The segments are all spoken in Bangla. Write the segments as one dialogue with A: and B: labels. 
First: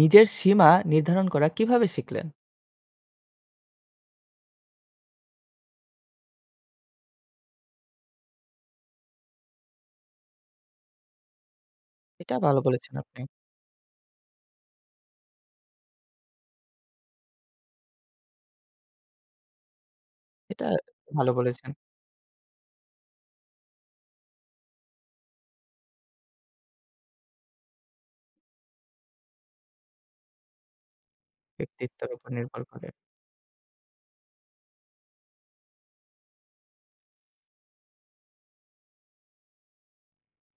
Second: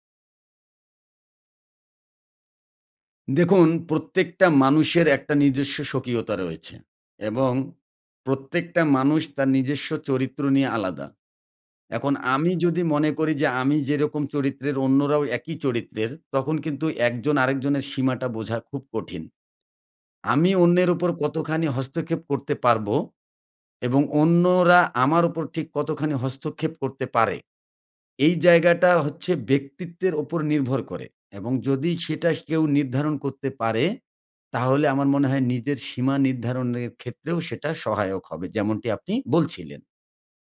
A: নিজের সীমা নির্ধারণ করা কীভাবে শিখলেন?
B: দেখুন প্রত্যেকটা মানুষের একটা নিজস্ব স্বকীয়তা রয়েছে এবং প্রত্যেকটা মানুষ তার নিজস্ব চরিত্র নিয়ে আলাদা। এখন
A: এটা
B: আমি
A: ভালো
B: যদি
A: বলেছেন
B: মনে
A: আপনি।
B: করি যে আমি যেরকম চরিত্রের, অন্যরাও একই চরিত্রের। তখন কিন্তু একজন আরেকজনের সীমাটা বোঝা খুব কঠিন। আমি
A: এটা
B: অন্যের উপর
A: ভালো
B: কতখানি
A: বলেছেন।
B: হস্তক্ষেপ করতে পারবো এবং অন্যরা আমার উপর ঠিক কতখানি হস্তক্ষেপ করতে পারে, এই জায়গাটা হচ্ছে ব্যক্তিত্বের ওপর নির্ভর করে। এবং যদি
A: ব্যক্তিত্বের উপর
B: সেটা স
A: নির্ভর
B: কেউ
A: করে।
B: নির্ধারণ করতে পারে, তাহলে আমার মনে হয় নিজের সীমা নির্ধারণের ক্ষেত্রেও সেটা সহায়ক হবে। যেমনটি আপনি বলছিলেন।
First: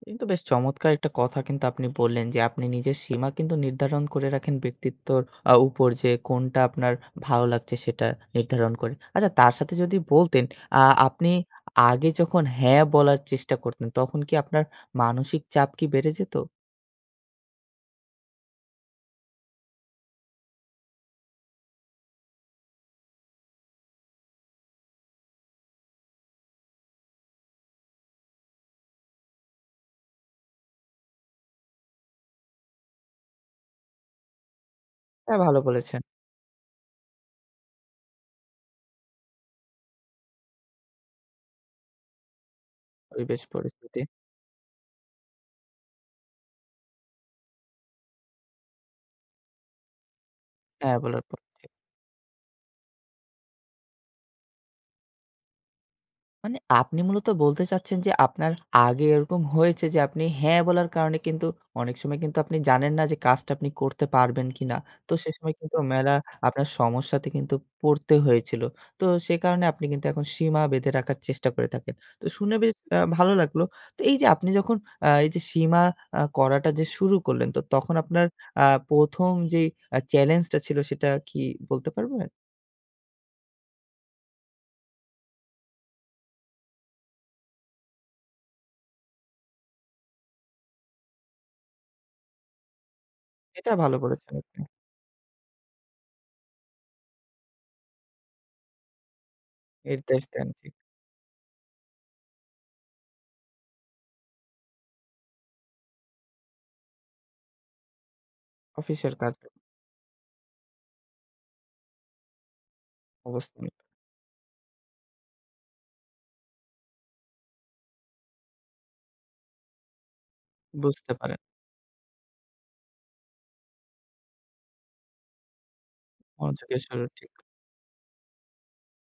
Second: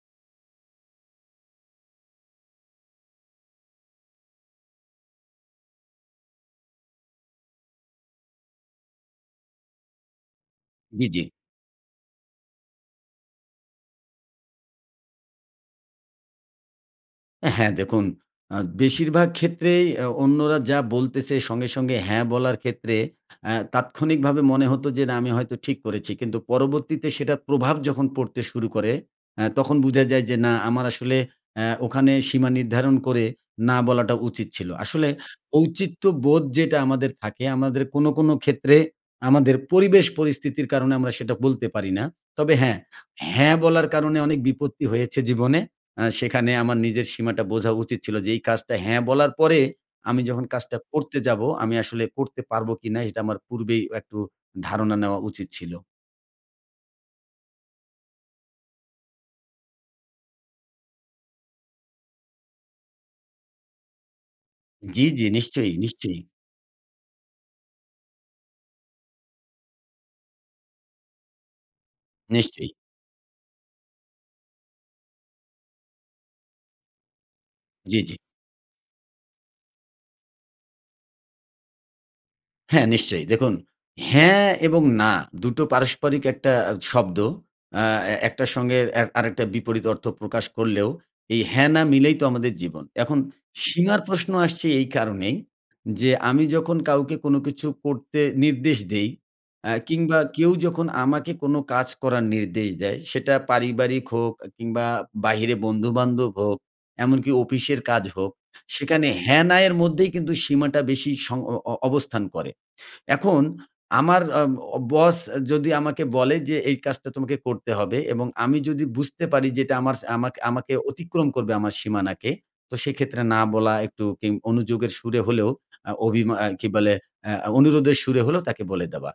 A: কিন্তু বেশ চমৎকার একটা কথা কিন্তু আপনি বললেন যে আপনি নিজের সীমা কিন্তু নির্ধারণ করে রাখেন ব্যক্তিত্বর আ উপর। যে কোনটা আপনার ভালো লাগছে সেটা নির্ধারণ করে। আচ্ছা, তার সাথে যদি বলতেন আ
B: জি, জি।
A: আপনি আগে যখন হ্যাঁ বলার চেষ্টা করতেন তখন কি আপনার মানসিক চাপ কি বেড়ে যেতো?
B: এ হ্যাঁ। দেখুন আ বেশিরভাগ ক্ষেত্রেই অ্যা অন্যরা যা বলতেছে, সঙ্গে, সঙ্গে হ্যাঁ বলার ক্ষেত্রে অ্যা তাৎক্ষণিকভাবে মনে হতো যে, "না, আমি হয়তো ঠিক করেছি।" কিন্তু পরবর্তীতে সেটার প্রভাব যখন পড়তে শুরু করে, অ্যা তখন বুঝা যায় যে, "না, আমার আসলে অ্যা ওখানে সীমা নির্ধারণ করে 'না' বলাটা উচিত ছিলো।" আসলে
A: অ্যা ভালো বলেছেন।
B: ঔচিত্যবোধ যেটা আমাদের থাকে, আমাদের কোনো, কোনো ক্ষেত্রে আমাদের পরিবেশ পরিস্থিতির কারণে আমরা সেটা বলতে পারি না। তবে হ্যাঁ,
A: পরিবেশ
B: 'হ্যাঁ' বলার
A: পরিস্থিতি।
B: কারণে অনেক বিপত্তি হয়েছে জীবনে। আ সেখানে আমার নিজের সীমাটা বোঝা উচিত ছিলো যে, "এই কাজটা 'হ্যাঁ' বলার পরে আমি যখন কাজটা
A: 'হ্যাঁ'
B: করতে
A: বলার পর
B: যাবো,
A: থেকে।
B: আমি আসলে করতে পারবো কিনা?" এটা আমার পূর্বেই অ একটু ধারণা নেওয়া উচিত ছিলো।
A: মানে আপনি মূলত বলতে চাচ্ছেন যে আপনার আগে এরকম হয়েছে যে আপনি হ্যাঁ বলার কারণে কিন্তু অনেক সময় কিন্তু আপনি জানেন না যে কাজটা আপনি করতে পারবেন কিনা।
B: জি,
A: তো
B: জি।
A: সেই সময়
B: নিশ্চয়ই,
A: কিন্তু মেলা
B: নিশ্চয়ই।
A: আপনার সমস্যাতে কিন্তু পড়তে হয়েছিল। তো সে কারণে আপনি কিন্তু এখন সীমা বেঁধে রাখার চেষ্টা করে থাকেন। তো শুনে
B: নিশ্চয়ই।
A: বেশ আ ভালো লাগলো। তো এইযে আপনি যখন আ এইযে সীমা আ করাটা যে শুরু করলেন, তো তখন
B: জি, জি।
A: আপনার আ ১ম যেই আ চ্যালেঞ্জটা ছিল সেটা কি বলতে পারবেন?
B: হ্যাঁ, নিশ্চয়ই। দেখুন, হ্যাঁ এবং না দুটো পারস্পরিক একটা অ্যা শব্দ। আ এ একটার সঙ্গে এ আরেকটা বিপরীত অর্থ প্রকাশ করলেও, এই হ্যাঁ, না মিলেই তো আমাদের জীবন। এখন
A: এটা ভালো
B: সীমার প্রশ্ন
A: বলেছেন আপনি।
B: আসছে এই কারণেই, যে আমি যখন কাউকে কোনো কিছু করতে নির্দেশ দেই, অ্যা কিংবা
A: নির্দেশ দেন।
B: কেউ
A: জি।
B: যখন আমাকে কোনো কাজ করার নির্দেশ দেয়, সেটা পারিবারিক হোক এ কিংবা বাহিরে বন্ধুবান্ধব হোক, এমনকি অফিসের কাজ হোক, সেখানে
A: অফিসের কাজ।
B: হ্যা-না এর মধ্যেই কিন্তু সীমাটা বেশি সং অ অ অবস্থান করে। এখন
A: অবস্থান।
B: আমার আ ও বস যদি আমাকে বলে যে এই কাজটা তোমাকে করতে হবে এবং আমি যদি বুঝতে পারি যে এটা আমার, আমাক আমাকে
A: বুঝতে
B: অতিক্রম
A: পারেন।
B: করবে আমার সীমানাকে, তো সেইক্ষেত্রে না বলা একটু কিন অনুযোগের সুরে হলেও, আ অভিমা আ কি
A: অনুযোগের
B: বলে,
A: সুরে ঠিক।
B: আ অনুরোধের সুরে হলেও তাকে বলে দেওয়া।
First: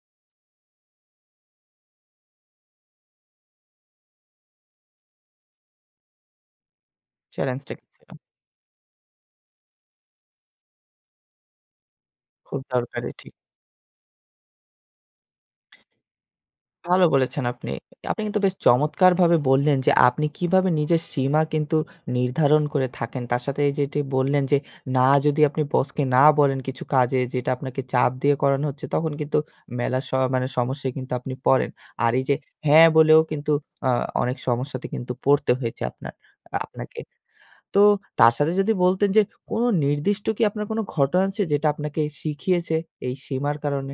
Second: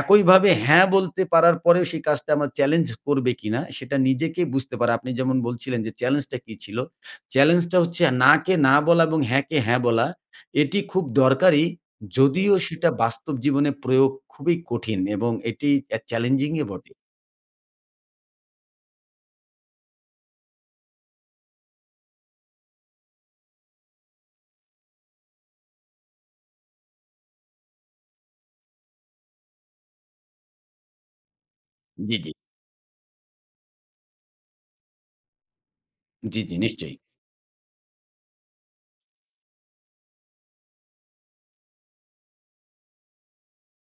B: একইভাবে হ্যাঁ বলতে পারার পরেও সেই কাজটা আমরা চ্যালেঞ্জ করবে কিনা, সেটা নিজেকেই বুঝতে পারা। আপনি যেমন বলছিলেন যে চ্যালেঞ্জটা কি ছিল?
A: চ্যালেঞ্জটা
B: চ্যালেঞ্জটা
A: কি
B: হচ্ছে,
A: ছিল।
B: "না কে না বলা এবং হ্যাঁ কে হ্যাঁ বলা।" এটি খুব দরকারি। যদিও
A: খুব
B: সেটা
A: দরকারি। ঠিক।
B: বাস্তব জীবনে প্রয়োগ খুবই কঠিন এবং এটি অ্যা challenging ই বটে।
A: ভালো বলেছেন আপনি। আপনি কিন্তু বেশ চমৎকারভাবে বললেন যে আপনি কিভাবে নিজের সীমা কিন্তু নির্ধারণ করে থাকেন। তার সাথে এইযে এটি বললেন যে, না যদি আপনি বসকে না বলেন কিছু কাজে যেটা আপনাকে চাপ দিয়ে করানো হচ্ছে, তখন কিন্তু মেলা স মানে সমস্যায় কিন্তু আপনি পড়েন। আর
B: জি,
A: এই
B: জি।
A: যে হ্যাঁ বলেও কিন্তু আ অনেক সমস্যাতে কিন্তু পড়তে হয়েছে আপনার,
B: জি, জি।
A: আ
B: নিশ্চয়ই।
A: আপনাকে। তো তার সাথে যদি বলতেন যে কোনো নির্দিষ্ট কি আপনার কোনো ঘটনা আছে যেটা আপনাকে শিখিয়েছে এই সীমার কারণে?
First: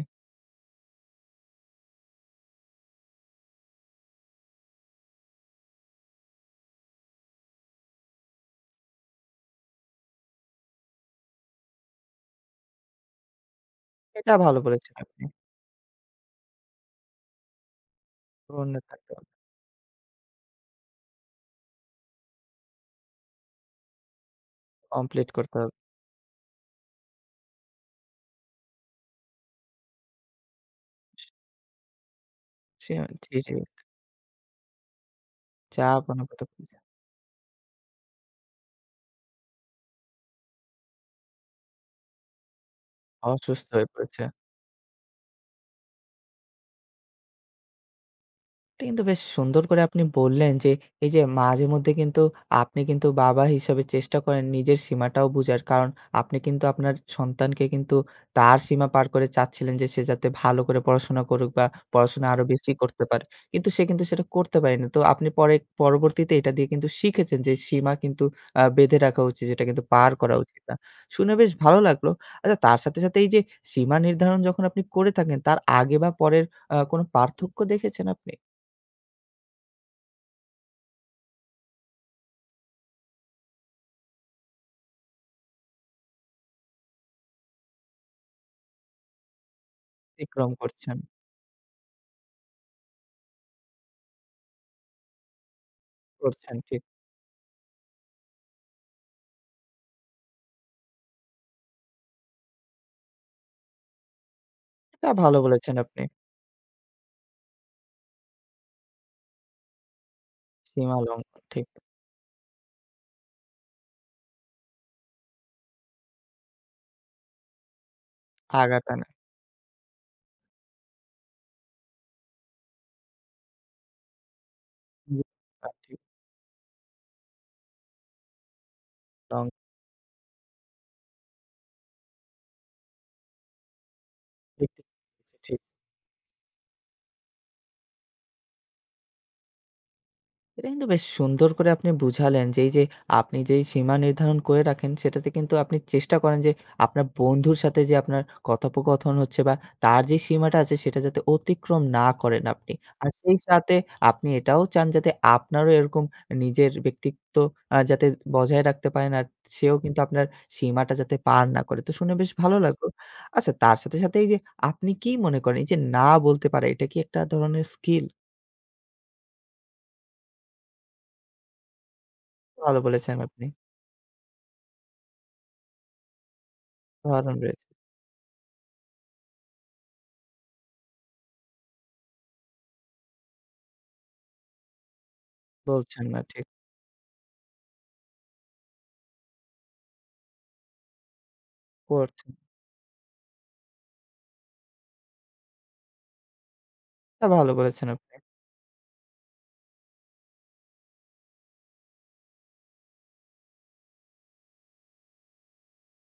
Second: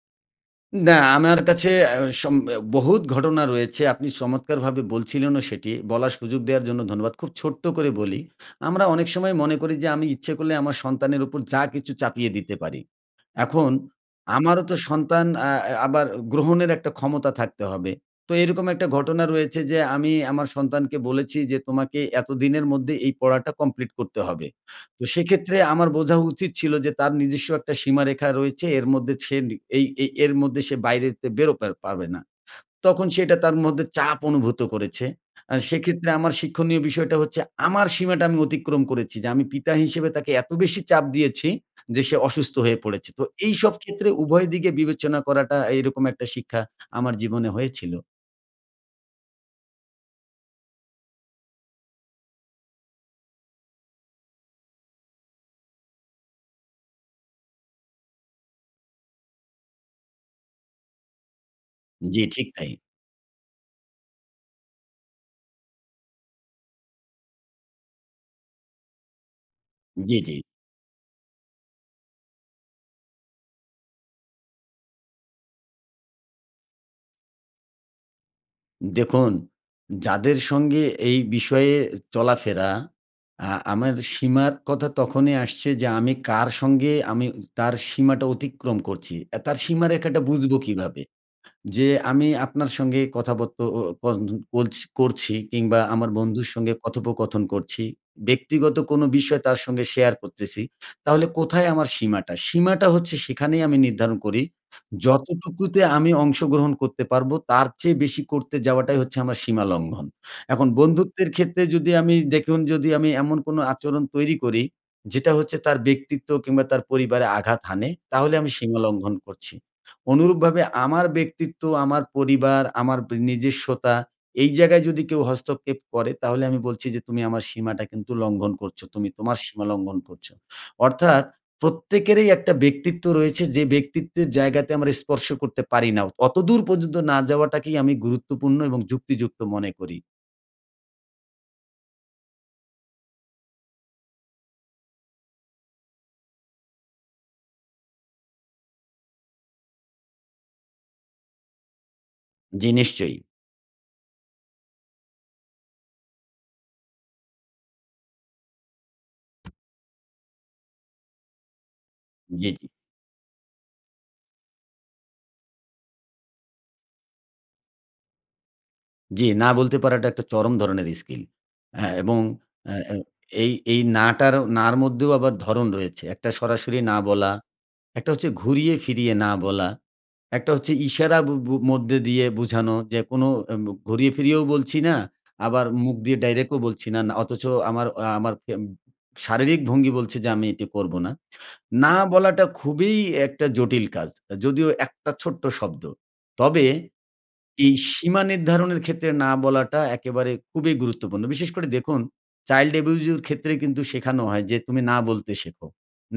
B: না, আমার কাছে আ সম অ বহুত ঘটনা রয়েছে আপনি চমৎকারভাবে বলছিলেনও সেটি। বলার সুযোগ দেওয়ার জন্য ধন্যবাদ। খুব ছোট্ট করে বলি। আমরা অনেক সময় মনে করি যে আমি ইচ্ছে করলে আমার সন্তানের উপর যা কিছু চাপিয়ে দিতে পারি। এখন
A: এটা ভালো
B: আমারও তো
A: বলেছেন আপনি।
B: সন্তান আ আ এ আবার গ্রহণের একটা ক্ষমতা থাকতে হবে। তো এইরকম
A: গ্রহণের
B: একটা
A: থাকতে হবে।
B: ঘটনা রয়েছে যে আমি আমার সন্তানকে বলেছি যে তোমাকে এতদিনের মধ্যে এই পড়াটা complete করতে হবে। তো
A: complete করতে
B: সেক্ষেত্রে
A: হবে।
B: আমার বোঝা উচিত ছিল যে তার নিজস্ব একটা সীমারেখা রয়েছে এর মধ্যে সে নি এই এই এর মধ্যে সে বাইরে সে বেরোতে পা পারবে না।
A: সে
B: তখন সে
A: অনেকটাই
B: এটা তার
A: ঠিক।
B: মধ্যে চাপ অনুভূত করেছে। আ
A: চাপ
B: সেক্ষেত্রে আমার
A: অনুভূত করেছে।
B: শিক্ষণীয় বিষয়টা হচ্ছে আমার সীমাটা আমি অতিক্রম করেছি যে, আমি পিতা হিসেবে তাকে এত বেশি চাপ দিয়েছি, যে সে অসুস্থ হয়ে পড়েছে। তো
A: অসুস্থ
B: এইসব
A: হয়ে
B: ক্ষেত্রে
A: পড়েছে।
B: উভয় দিকে বিবেচনা করাটা এইরকম একটা শিক্ষা আমার জীবনে হয়েছিল।
A: এটা কিন্তু বেশ সুন্দর করে আপনি বললেন যে এই যে মাঝে মধ্যে কিন্তু আপনি কিন্তু বাবা হিসেবে চেষ্টা করেন নিজের সীমাটাও বুঝার। কারণ আপনি কিন্তু আপনার সন্তানকে কিন্তু তার সীমা পার করে চাচ্ছিলেন যে সে যাতে ভালো করে পড়াশোনা করুক বা
B: জি,
A: পড়াশোনা আরো
B: ঠিক
A: বেশি
B: তাই।
A: করতে পারে। কিন্তু সে কিন্তু সেটা করতে পারে নি। তো আপনি পরে পরবর্তীতে এটা দিয়ে কিন্তু শিখেছেন যে সীমা কিন্তু আ বেঁধে রাখা উচিত। যেটা কিন্তু পার
B: জি, জি।
A: করা উচিত না। শুনে বেশ ভালো লাগলো। আচ্ছা তার সাথে, সাথে এই যে সীমা নির্ধারণ যখন আপনি করে থাকেন তার আগে বা পরের অ্যা কোন পার্থক্য দেখেছেন আপনি?
B: দেখুন, যাদের সঙ্গে এই বিষয়ে চলাফেরা। আ আমার সীমার কথা তখনই আসছে যে আমি কার সঙ্গে উ আমি তার সীমাটা অতিক্রম করছি। অ্যা তার সীমারেখাটা
A: অতিক্রম
B: বুঝবো
A: করছেন।
B: কীভাবে? যে আমি আপনার সঙ্গে কথা বত্ত ও পন্দ বলছ করছি কিংবা আমার বন্ধুর
A: করছেন
B: সঙ্গে
A: ঠিক।
B: কথোপকথন করছি। ব্যক্তিগত কোনো বিষয় তার সঙ্গে শেয়ার করতেছি। তাহলে কোথায় আমার সীমাটা? সীমাটা হচ্ছে সেখানেই আমি নির্ধারণ করি।
A: এটা ভাল বলেছেন
B: যতটুকুতে
A: আপনি।
B: আমি অংশগ্রহণ করতে পারবো তার চেয়ে বেশি করতে যাওয়াটাই হচ্ছে আমার সীমালঙ্ঘন। এখন
A: সীমা লঙ্ঘন
B: বন্ধুত্বের ক্ষেত্রে
A: ঠিক।
B: যদি আমি দেখুন যদি আমি এমন কোনো আচরণ তৈরি করি, যেটা হচ্ছে তার ব্যক্তিত্ব কিংবা তার পরিবারে আঘাত হানে, তাহলে আমি সীমা
A: আঘাত হানা।
B: লঙ্ঘন করছি। অনুরূপভাবে আমার ব্যক্তিত্ব আমার পরিবার আমার বি নিজেস্বতা, এই জায়গায় যদি কেউ
A: [unintelligible]
B: হস্তক্ষেপ
A: ঠিক।
B: করে তাহলে আমি বলছি যে, "তুমি আমার সীমাটা কিন্তু লঙ্ঘন করছো, তুমি তোমার
A: তং
B: সীমালঙ্ঘন করছো।" অর্থাৎ প্রত্যেকেরই একটা ব্যক্তিত্ব রয়েছে যে ব্যক্তিত্বের
A: ব্য
B: জায়গাতে
A: [unintelligible]
B: আমরা স্পর্শ
A: ঠিক।
B: করতে পারি না। অতদূর পর্যন্ত না যাওয়াটাকেই আমি গুরুত্বপূর্ণ এবং যুক্তিযুক্ত মনে করি।
A: এটা কিন্তু বেশ সুন্দর করে আপনি বুঝালেন যে এইযে আপনি যেই সীমা নির্ধারণ করে রাখেন সেটাতে কিন্তু আপনি চেষ্টা করেন যে আপনার বন্ধুর সাথে যে আপনার কথোপকথন হচ্ছে বা তার যে সীমাটা আছে সেটা যাতে অতিক্রম না করেন
B: জি,
A: আপনি। আর
B: নিশ্চয়।
A: সেই সাথে আপনি এটাও চান যাতে আপনারও এরকম এ নিজের ব্যক্তিত্ব আ যাতে বজায় রাখতে পারেন আর সেও কিন্তু আপনার সীমাটা যাতে পার না করে। তো শুনে বেশ
B: জি,
A: ভালো
B: জি।
A: লাগলো। আচ্ছা তার সাথে, সাথে এইযে আপনি কি মনে করেন? এইযে না বলতে পারা, এটা কি একটা ধরনের স্কিল?
B: জি, না বলতে পারাটা একটা চরম ধরনের স্কিল। অ্যা এবং অ্যা
A: ভালো
B: অ্যা
A: বলেছেন আপনি।
B: এই এই না টার, না'র মধ্যেও আবার ধরন রয়েছে, একটা সরাসরি না বলা,
A: ধরন রয়েছে।
B: একটা হচ্ছে ঘুরিয়ে ফিরিয়ে না বলা, একটা হচ্ছে ইশারা বু বু মধ্যে দিয়ে বোঝানো যে কোনো অ্যা ঘুরিয়ে ফিরিয়েও বলছি না আবার মুখ
A: বলছেন
B: দিয়ে
A: না ঠিক।
B: ডাইরেক্টও বলছি না, না। অথচ আমার অ আমার ফেম শারীরিক ভঙ্গি বলছে যে আমি এটি করব না। না
A: করছে
B: বলাটা খুবই একটা জটিল কাজ। এ যদিও একটা ছোট্ট শব্দ। তবে
A: তা ভালো
B: এই
A: বলেছেন আপনি।
B: সীমা নির্ধারণের ক্ষেত্রে না বলাটা একেবারে খুবই গুরুত্বপূর্ণ। বিশেষ করে দেখুন চাইল্ড অ্যাবিউজ এর ক্ষেত্রে কিন্তু শেখানো হয় যে, "তুমি না বলতে শেখো।"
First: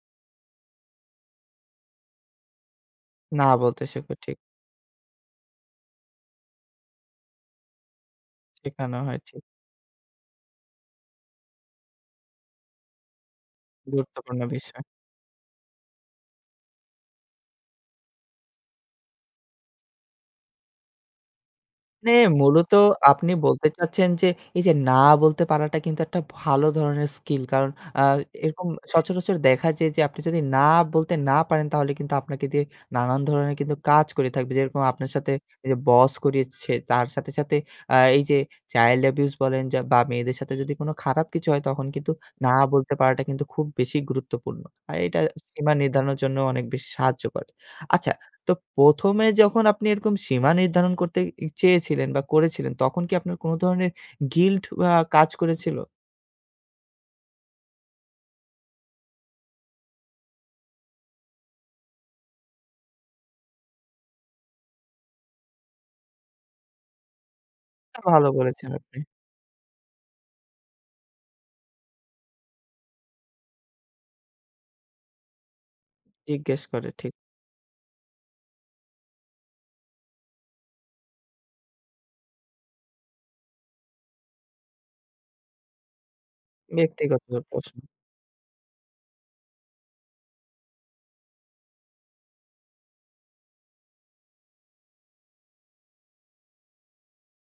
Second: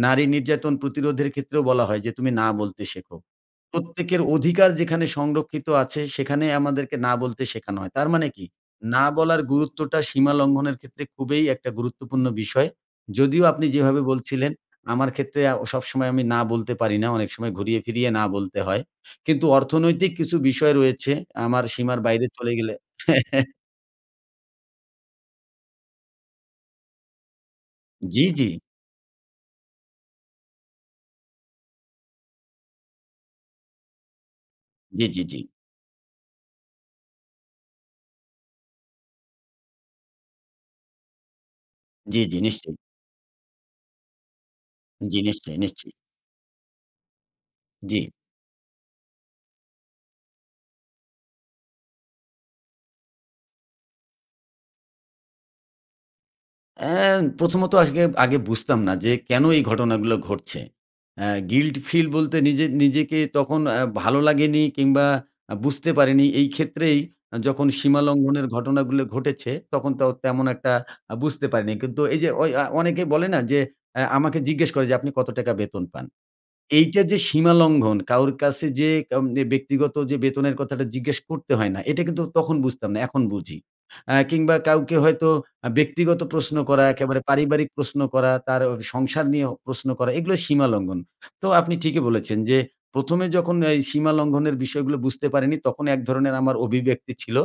B: নারী নির্যাতন প্রতিরোধের ক্ষেত্রেও বলা হয় যে, "তুমি না বলতে শেখো।"
A: না বলতে শেখো
B: প্রত্যেকের
A: ঠিক।
B: অধিকার যেখানে সংরক্ষিত আছে সেখানে আমাদেরকে না বলতে শেখানো হয়। তার মানে কি?
A: শেখানো
B: না
A: হয় ঠিক।
B: বলার গুরুত্বটা সীমা লঙ্ঘনের ক্ষেত্রে খুবই একটা গুরুত্বপূর্ণ বিষয়। যদিও আপনি যেভাবে
A: গুরুত্বপূর্ণ
B: বলছিলেন
A: বিষয়।
B: আমার ক্ষেত্রে আ সবসময় আমি না বলতে পারি না। অনেক সময় ঘুরিয়ে ফিরিয়ে না বলতে হয়। কিন্তু অর্থনৈতিক কিছু বিষয় রয়েছে আমার সীমার
A: মানে
B: বাইরে চলে
A: মূলত
B: গেলে
A: আপনি বলতে চাচ্ছেন যে এইযে না বলতে পারাটা কিন্তু একটা ভালো ধরনের স্কিল। কারণ আ
B: জি, জি।
A: এরকম সচরাচর দেখা যায় যে আপনি যদি না বলতে না পারেন তাহলে কিন্তু আপনাকে দিয়ে নানান ধরনের কিন্তু কাজ করিয়ে থাকবে। যেরকম
B: জি,
A: আপনার
B: জি,
A: সাথে
B: জি।
A: এইযে বস করিয়েছে, তার সাথে, সাথে আ এইযে চাইল্ড অ্যাবিউজ বলেন যা বা মেয়েদের সাথে যদি কোনো খারাপ কিছু হয় তখন কিন্তু
B: জি, জি
A: না
B: নিশ্চয়ই।
A: বলতে পারাটা কিন্তু খুব বেশি গুরুত্বপূর্ণ। আর
B: জি,
A: এইটা
B: নিশ্চয়ই,
A: সীমা
B: নিশ্চয়ই।
A: নির্ধারণের জন্যও অনেক বেশি সাহায্য করে।
B: জি।
A: আচ্ছা তো ১ম এ যখন আপনি এরকম সীমা নির্ধারণ করতে ই চেয়েছিলেন বা করেছিলেন তখন কি আপনার কোনো ধরনের গিল্ট আ কাজ করেছিল?
B: অ্যা প্রথমত আজকে আগে বুঝতাম না যে কেন এই ঘটনাগুলো ঘটছে। অ্যা guilty feel বলতে নিজ নিজেকে তখন অ্যা ভালো লাগেনি কিংবা আ বুঝতে পারিনি এই ক্ষেত্রেই যখন
A: এটা
B: সীমা
A: ভালো
B: লঙ্ঘনের
A: বলেছেন আপনি।
B: ঘটনাগুলো ঘটেছে, তখন তো তেমন একটা আ বুঝতে পারিনি। কিন্তু এইযে ঐ আ অনেকেই বলে না যে আ আমাকে জিজ্ঞেস করে যে, "আপনি কত টাকা বেতন পান?"
A: জিজ্ঞেস করে,
B: এইটা
A: ঠিক।
B: যে সীমা লঙ্ঘন, কারো কাছে যে কন এ ব্যক্তিগত যে বেতনের কথাটা জিজ্ঞেস করতে হয় না, এটা কিন্তু তখন বুঝতাম না, এখন বুঝি। অ্যা কিংবা কাউকে হয়তো আ ব্যক্তিগত প্রশ্ন করা, একেবারে
A: ব্যক্তিগত
B: পারিবারিক
A: প্রশ্ন।
B: প্রশ্ন করা, তার সংসার নিয়েও প্রশ্ন করা, এগুলো সীমা লঙ্ঘন। তো আপনি ঠিকই বলেছেন। যে ১ম এ যখন এই সীমা লঙ্ঘনের বিষয়গুলো বুঝতে পারিনি, তখন এক ধরনের আমার অভিব্যক্তি ছিল।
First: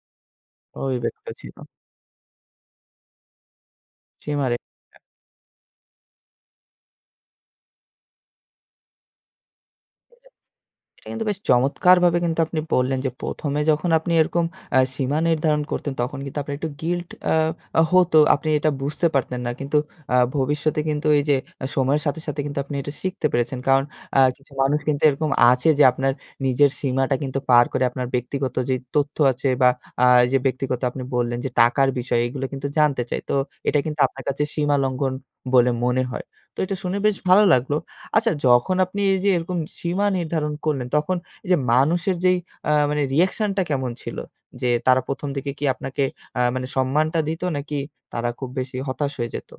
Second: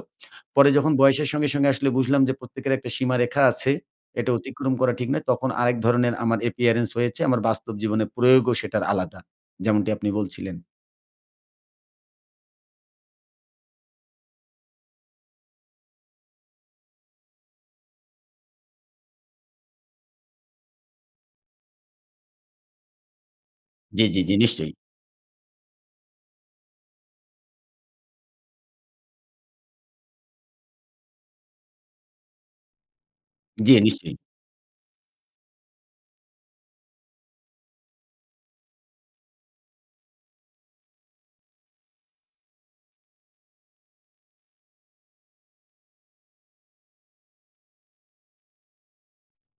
B: পরে
A: ঐ
B: যখন বয়সের
A: ব্যক্তিও
B: সঙ্গে,
A: ছিল।
B: সঙ্গে আসলে বুঝলাম যে প্রত্যেকের একটা সীমারেখা আছে, এটা
A: সীমারেখা।
B: অতিক্রম করা ঠিক না, তখন আরেক ধরনের আমার appearance হয়েছে, আমার বাস্তব জীবনে প্রয়োগও সেটার আলাদা। যেমনটি আপনি বলছিলেন।
A: এটা কিন্তু বেশ চমৎকারভাবে কিন্তু আপনি বললেন যে ১ম এ যখন আপনি এরকম অ্যা সীমা নির্ধারণ করতেন তখন কিন্তু আপনার একটু guilt আ অ হতো। তো আপনি এটা বুঝতে পারতেন না। কিন্তু আ ভবিষ্যতে কিন্তু এই যে আ সময়ের সাথে, সাথে কিন্তু আপনি এটা শিখতে পেরেছেন। কারণ
B: জি,
A: আ
B: জি, জি,
A: কিছু
B: নিশ্চয়ই।
A: মানুষ কিন্তু এরকম আছে যে আপনার নিজের সীমাটা কিন্তু পার করে আপনার ব্যক্তিগত যেই তথ্য আছে বা আ এইযে ব্যক্তিগত আপনি বললেন যে টাকার বিষয়, এগুলো কিন্তু জানতে চায়। তো
B: জি,
A: এটা কিন্তু
B: নিশ্চয়ই।
A: আপনার কাছে সীমা লঙ্ঘন বলে মনে হয়। তো এটা শুনে বেশ ভালো লাগলো। আচ্ছা যখন আপনি এই যে এরকম সীমা নির্ধারণ করলেন, তখন এই এইযে মানুষের যেই আ মানে reaction টা কেমন ছিল? যে তারা ১ম দিকে কি আপনাকে আ মানে সম্মানটা দিতো নাকি তারা খুব বেশি হতাশ হয়ে যাইতো?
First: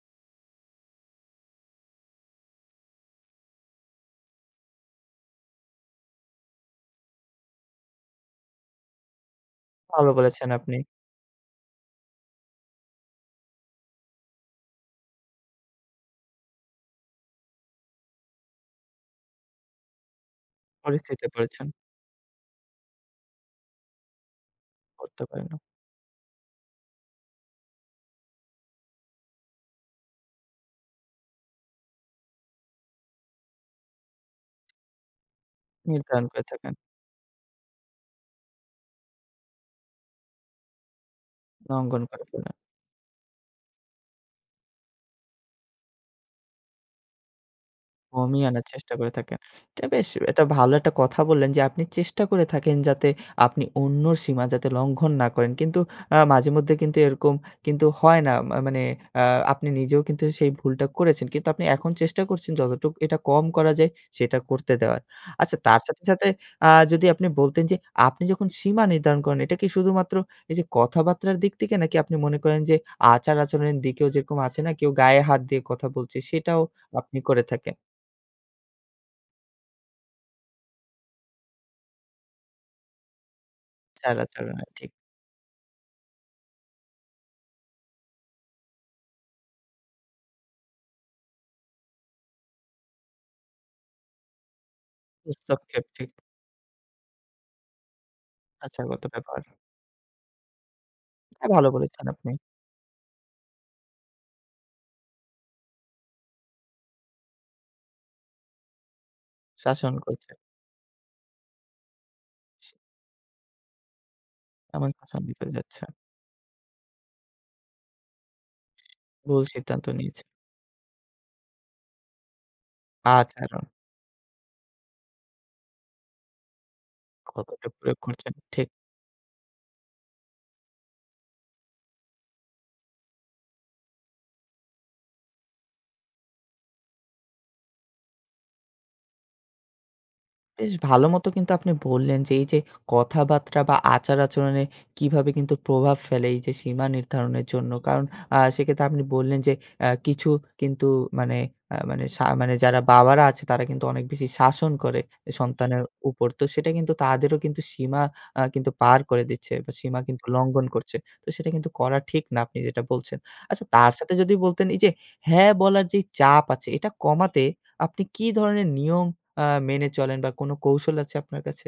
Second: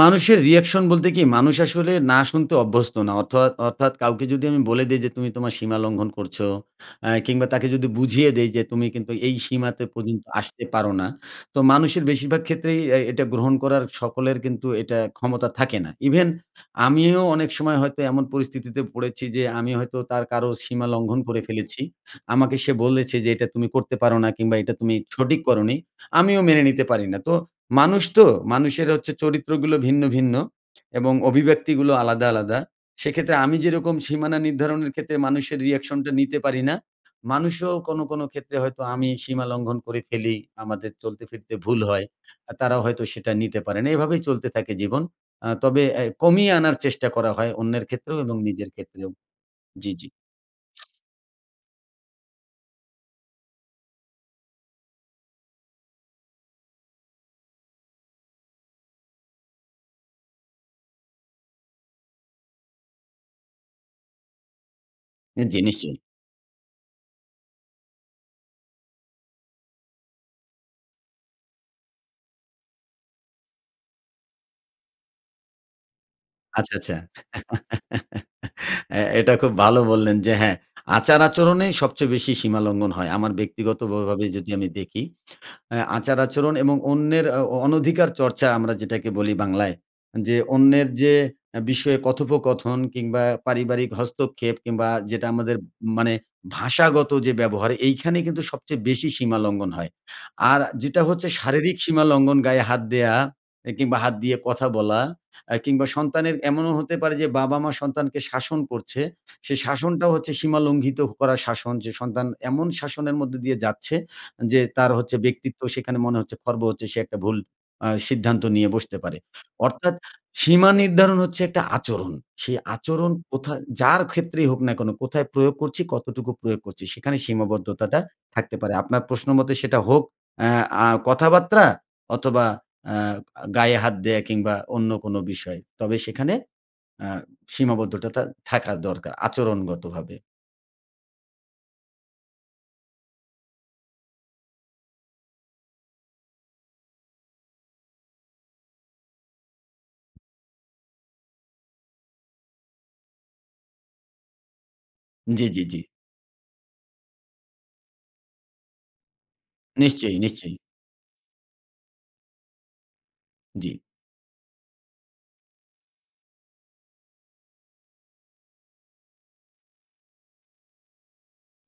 B: মানুষের রিয়েকশন বলতে কি? মানুষ আসলে 'না' শুনতে অভ্যস্ত না। অথোয়াত অর্থাৎ কাউকে যদি আমি বলে দেই যে তুমি তোমার সীমা লঙ্ঘন করছো, অ্যা কিংবা তাকে যদি বুঝিয়ে দেই যে তুমি কিন্তু এই সীমাতে
A: ভাল
B: পর্যন্ত
A: বলেছেন
B: আসতে
A: আপনি।
B: পারো না, তো মানুষের বেশিরভাগ ক্ষেত্রেই এই এটা গ্রহণ করার সকলের কিন্তু এটা ক্ষমতা থাকে না। ইভেন আমিও অনেক সময় হয়তো এমন পরিস্থিতিতে পড়েছি যে আমি হয়তো তার কারো সীমা লঙ্ঘন
A: পরিস্থিতিতে
B: করে
A: পড়েছেন।
B: ফেলেছি। আমাকে সে বলেছে যে এটা তুমি করতে পারো না কিংবা এটা তুমি
A: করতে
B: সঠিক
A: পারে না।
B: করোনি। আমিও মেনে নিতে পারি না। তো মানুষ তো! মানুষের হচ্ছে চরিত্রগুলো ভিন্ন, ভিন্ন এবং অভিব্যক্তিগুলো আলাদা, আলাদা। সেইক্ষেত্রে আমি যেইরকম সীমানা নির্ধারণের ক্ষেত্রে মানুষের রিয়েকশনটা
A: নির্ধারণ
B: নিতে
A: করে
B: পারি
A: থাকেন।
B: না, মানুষও কোনো, কোনো ক্ষেত্রে হয়তো আমি সীমা লঙ্ঘন করে ফেলি আমাদের চলতে ফিরতে ভুল
A: লঙ্ঘন
B: হয়।
A: করে
B: আ
A: ফেলে।
B: তারাও হয়তো সেটা নিতে পারে না। এভাবেই চলতে থাকে জীবন। আ তবে অ্যা কমিয়ে আনার চেষ্টা করা হয় অন্যের ক্ষেত্রেও এবং
A: কমিয়ে আনার
B: নিজের
A: চেষ্টা
B: ক্ষেত্রেও।
A: করে থাকেন। এটা
B: জি,
A: বেশ
B: জি।
A: এটা ভালো একটা কথা বললেন যে আপনি চেষ্টা করে থাকেন যাতে আপনি অন্যর সীমা যাতে লঙ্ঘন না করেন। কিন্তু আ মাঝেমধ্যে কিন্তু এইরকম কিন্তু হয় না। মা মানে আ আপনি নিজেও কিন্তু সেই ভুলটা করেছেন। কিন্তু আপনি এখন চেষ্টা করছেন যতটুক এটা কম করা যায় সেটা করতে দেওয়ার।
B: অ্যা
A: আচ্ছা
B: জি
A: তার
B: নিশ্চয়ই।
A: সাথে, সাথে আ যদি আপনি বলতেন যে আপনি যখন সীমা নির্ধারণ করেন এটা কি শুধুমাত্র এইযে কথাবার্তার দিক থেকে নাকি আপনি মনে করেন যে আচার-আচরণের দিকেও যেইরকম আছে না কেউ গায়ে হাত দিয়ে কথা বলছে সেটাও
B: আচ্ছা, আচ্ছা।
A: আপনি করে থাকেন?
B: অ্যা এটা খুব ভালো বললেন যে, "হ্যাঁ, আচার-আচরণেই সবচেয়ে বেশি সীমালঙ্ঘন হয়।" আমার ব্যক্তিগত ভ ভাবেই যদি
A: আচার-আচরণে।
B: আমি
A: ঠিক।
B: দেখি। অ্যা আচার-আচরণ এবং অন্যের আ অ অনধিকার চর্চা আমরা যেটাকে বলি বাংলায়, যে অন্যের যে অ্যা বিষয়ে কথোপকথন কিংবা পারিবারিক হস্তক্ষেপ কিংবা যেটা আমাদের ম
A: হস্তক্ষেপ ঠিক।
B: মানে ভাষাগত যে ব্যবহার এইখানেই কিন্তু সবচেয়ে
A: ভাষাগত
B: বেশি
A: ব্যবহার।
B: সীমালঙ্ঘন হয়। আর যেটা হচ্ছে
A: এটা ভালো
B: শারীরিক
A: বলেছেন আপনি।
B: সীমালঙ্ঘন। গায়ে হাত দেয়া, এ কিংবা হাত দিয়ে কথা বলা, আ কিংবা সন্তানের এমনও হতে পারে যে বাবা-মা সন্তানকে শাসন করছে, সেই
A: শাসন
B: শাসনটাও হচ্ছে
A: করছে।
B: সীমা লঙ্ঘিত করা শাসন। যে সন্তান এমন শাসনের মধ্যে দিয়ে যাচ্ছে যে
A: এমন
B: তার হচ্ছে
A: শাসনের ভিতরে
B: ব্যক্তিত্ব
A: যাচ্ছে।
B: সেখানে মনে হচ্ছে খর্ব হচ্ছে। সে একটা ভুল আ সিদ্ধান্ত নিয়ে বসতে পারে।
A: ভুল সিদ্ধান্ত
B: অর্থাৎ
A: নিয়েছে।
B: সীমা নির্ধারণ হচ্ছে একটা আচরণ। সেই আচরণ কোথা
A: আচরণ।
B: যার ক্ষেত্রেই হোক না কেনো, কোথায় প্রয়োগ করছি, কতটুকু প্রয়োগ করছি, সেখানে
A: কতটা প্রয়োগ
B: সীমাবদ্ধতাটা
A: করছেন।
B: থাকতে
A: ঠিক।
B: পারে। আপনার প্রশ্ন মতে সেটা হোক অ্যা আ কথাবার্তা অথবা অ্যা আ গায়ে হাত দেয়া কিংবা অন্য কোনো বিষয়। তবে সেখানে আ সীমাবদ্ধতাটা থাকা দরকার, আচরণগতভাবে।
A: বেশ ভালোমতো কিন্তু আপনি বললেন যে এইযে কথাবার্তা বা আচার আচরণে কিভাবে কিন্তু প্রভাব ফেলে এইযে সীমা নির্ধারণের জন্য। কারণ, আ সেক্ষেত্রে আপনি বললেন যে আ কিছু কিন্তু মানে আ মানে শা মানে যারা বাবারা আছে তারা কিন্তু অনেক বেশি শাসন করে
B: জি, জি, জি।
A: সন্তানের উপর। তো সেটা কিন্তু তাদেরও কিন্তু সীমা আ কিন্তু পার করে দিচ্ছে, বা সীমা
B: নিশ্চয়ই,
A: কিন্তু
B: নিশ্চয়ই।
A: লঙ্ঘন করছে। তো সেটা কিন্তু করা ঠিক না, আপনি যেটা বলছেন। আচ্ছা
B: জি।
A: তার সাথে যদি বলতেন, এইযে হ্যাঁ বলার যে চাপ আছে, এটা কমাতে আপনি কি ধরনের নিয়ম আ মেনে চলেন বা, কোনো কৌশল আছে আপনার কাছে?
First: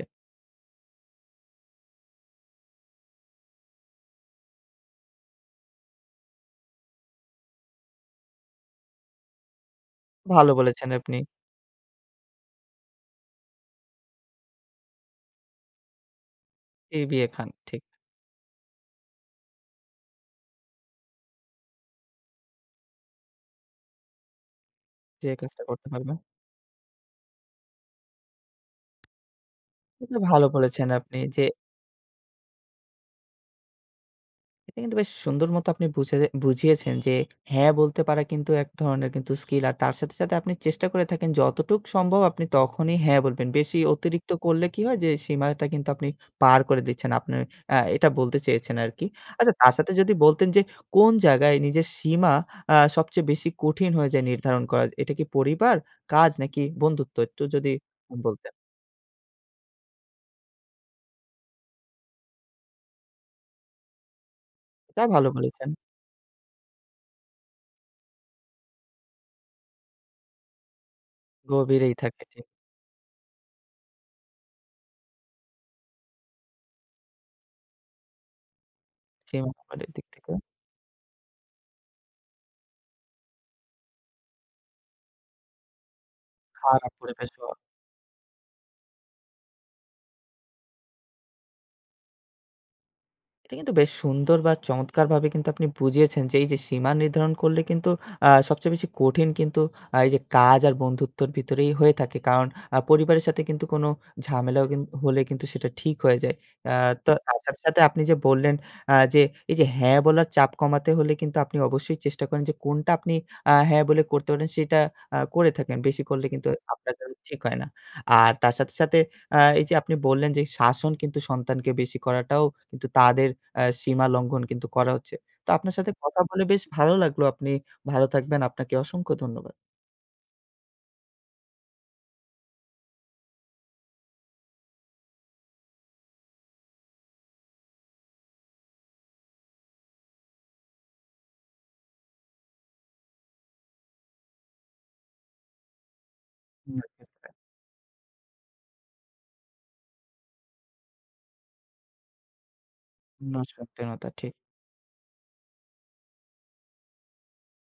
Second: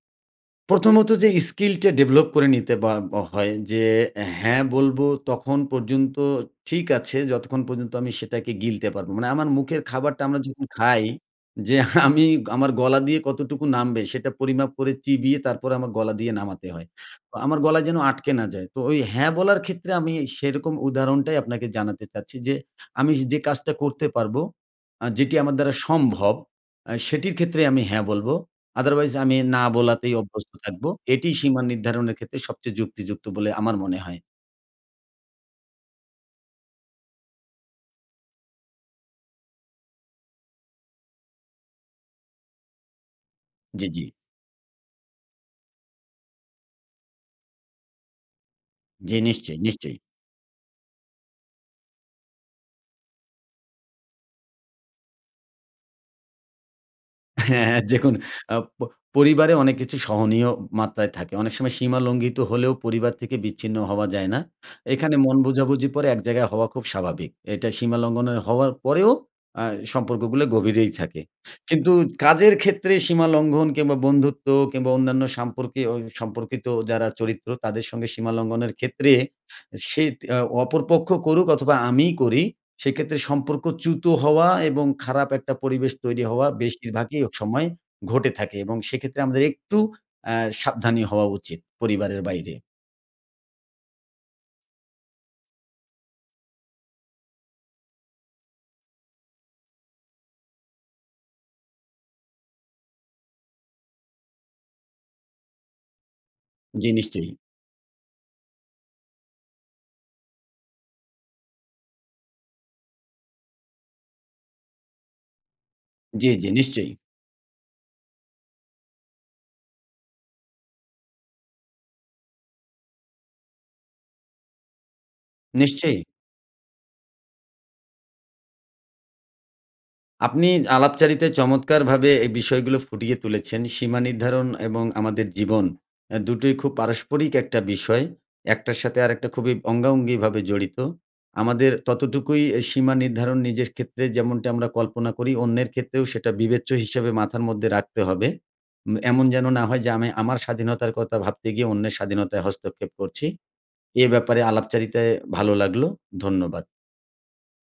B: প্রথমত যে skill টা develop করে নিতে বা ব হয় যে, হ্যাঁ বলবো তখন পর্যন্ত ঠিক আছে, যতক্ষণ পর্যন্ত আমি সেটাকে গিলতে পারবো। মানে আমার মুখের খাবারটা আমরা
A: ভালো
B: যখন
A: বলেছেন
B: খাই,
A: আপনি।
B: যে আমি আমার গলা দিয়ে কতটুকু নামবে, সেটা পরিমাপ করে চিবিয়ে তারপরে আমার গলা দিয়ে নামাতে হয়।
A: ই বিয়ে
B: তো
A: খান।
B: আমার
A: ঠিক।
B: গলায় যেন আটকে না যায়। তো ঐ হ্যাঁ বলার ক্ষেত্রে আমি সেরকম উদাহরণটাই আপনাকে জানাতে চাচ্ছি যে, আমি যে কাজটা করতে পারবো, আ
A: যে
B: যেটি আমার
A: কাজটা
B: দ্বারা
A: করতে পারবে।
B: সম্ভব, আ সেটির ক্ষেত্রে আমি হ্যাঁ বলবো। Otherwise আমি না বলাতেই
A: এটা ভালো
B: অভ্যস্ত
A: বলেছেন
B: থাকবো।
A: আপনি।
B: এটিই
A: যে
B: সীমা নির্ধারণের ক্ষেত্রে সবচেয়ে যুক্তিযুক্ত বলে আমার মনে হয়।
A: এটা কিন্তু বেশ সুন্দরমতো আপনি বুঝে যে বুঝিয়েছেন যে 'হ্যাঁ' বলতে পারা কিন্তু এক ধরনের কিন্তু স্কিল। আর তার সাথে, সাথে আপনি চেষ্টা করে থাকেন যতটুক সম্ভব আপনি তখনই হ্যাঁ বলবেন। বেশি
B: জি, জি।
A: অতিরিক্ত করলে কি হয়? যে সীমাটা কিন্তু আপনি পার করে দিচ্ছেন আপনের। অ্যা এটা বলতে চেয়েছেন আরকি।
B: জি।
A: আচ্ছা,
B: নিশ্চয়ই,
A: তার সাথে
B: নিশ্চয়ই।
A: যদি বলতেন যে কোন জায়গায় নিজের সীমা আ সবচেয়ে বেশি কঠিন হয়ে যায় নির্ধারণ করা? এটা কি পরিবার, কাজ নাকি বন্ধুত্ব একটু
B: হ্যাঁ,
A: যদি
B: অ্যা দেখুন
A: বলতেন?
B: আপ প পরিবারে অনেক কিছু সহনীয় মাত্রায় থাকে। অনেক সময় সীমা লঙ্ঘিত হলেও পরিবার থেকে বিচ্ছিন্ন হওয়া যায় না।
A: এটা
B: এখানে
A: ভালো
B: মন
A: বলেছেন।
B: বোঝাবুঝি পরে এক জায়গায় হওয়া খুব স্বাভাবিক। এটা সীমা লঙ্ঘনের হওয়ার পরেও অ্যা সম্পর্কগুলো গভীরেই থাকে। কিন্তু
A: গভীরেই থাকে ঠিক।
B: কাজের ক্ষেত্রে সীমা লঙ্ঘন কিংবা বন্ধুত্ব কিংবা অন্যান্য সম্পর্কে অই সম্পর্কিত যারা চরিত্র তাদের সঙ্গে সীমা লঙ্ঘনের ক্ষেত্রে
A: সীমা লঙ্ঘনের দিক
B: সেইত
A: থেকে।
B: অ অপরপক্ষ করুক অথবা আমিই করি, সেই ক্ষেত্রে সম্পর্ক চ্যুত হওয়া এবং খারাপ একটা পরিবেশ তৈরি হওয়া
A: খারাপ
B: বেশিরভাগই ও
A: পরিবেশ হওয়া।
B: সময় ঘটে থাকে এবং সেক্ষেত্রে আমাদের একটু অ্যা সাবধানী হওয়া উচিত পরিবারের বাইরে।
A: এটা কিন্তু বেশ সুন্দর বা চমৎকারভাবে কিন্তু আপনি বুঝিয়েছেন যে এইযে সীমা নির্ধারণ করলে কিন্তু আ সবচেয়ে বেশি কঠিন কিন্তু আ এইযে কাজ আর বন্ধুত্বের ভিতরেই হয়ে থাকে। কারণ আ পরিবারের সাথে কিন্তু কোনো ঝামেলাও কিন হলে কিন্তু সেটা ঠিক হয়ে যায়। অ্যা
B: জি,
A: তো
B: নিশ্চয়ই।
A: তার সাথে, সাথে আপনি যে বললেন আ যে এইযে হ্যাঁ বলার চাপ কমাতে হলে কিন্তু আপনি অবশ্যই চেষ্টা করেন যে কোনটা আপনি আ হ্যাঁ বলে করতে পারেন সেটা আ করে থাকেন, বেশি করলে
B: জি,
A: কিন্তু
B: জি।
A: আপনার
B: নিশ্চয়ই।
A: জন্য ঠিক হয় না। আর তার সাথে, সাথে আ এইযে আপনি বললেন যে শাসন কিন্তু সন্তানকে বেশি করাটাও কিন্তু তাদের অ্যা সীমা লঙ্ঘন কিন্তু করা হচ্ছে। তো আপনার সাথে
B: নিশ্চয়ই।
A: কথা বলে বেশ ভালো লাগলো। আপনি ভালো থাকবেন। আপনাকে অসংখ্য ধন্যবাদ।
B: আপনি আলাপচারিতায় চমৎকারভাবে এই বিষয়গুলো ফুটিয়ে তুলেছেন। সীমা নির্ধারণ এবং আমাদের জীবন অ্যা দুটোই খুব পারস্পরিক একটা বিষয়। একটার সাথে আরেকটা খুবই অঙ্গাঅঙ্গিভাবে জড়িত। আমাদের ততটুকুই অ্যা সীমা নির্ধারণ নিজের ক্ষেত্রে যেমনটি আমরা কল্পনা করি অন্যের ক্ষেত্রেও সেটা বিবেচ্য
A: অন্যের
B: হিসাবে
A: ক্ষেত্রে।
B: মাথার মধ্যে রাখতে হবে। উম এমন যেন না হয় যে আমি আমার স্বাধীনতার কথা ভাবতে গিয়ে অন্যের স্বাধীনতায় হস্তক্ষেপ করছি।
A: অন্যের
B: এ
A: স্বাধীনতা ঠিক।
B: ব্যাপারে আলাপচারিতায় ভালো লাগলো, ধন্যবাদ।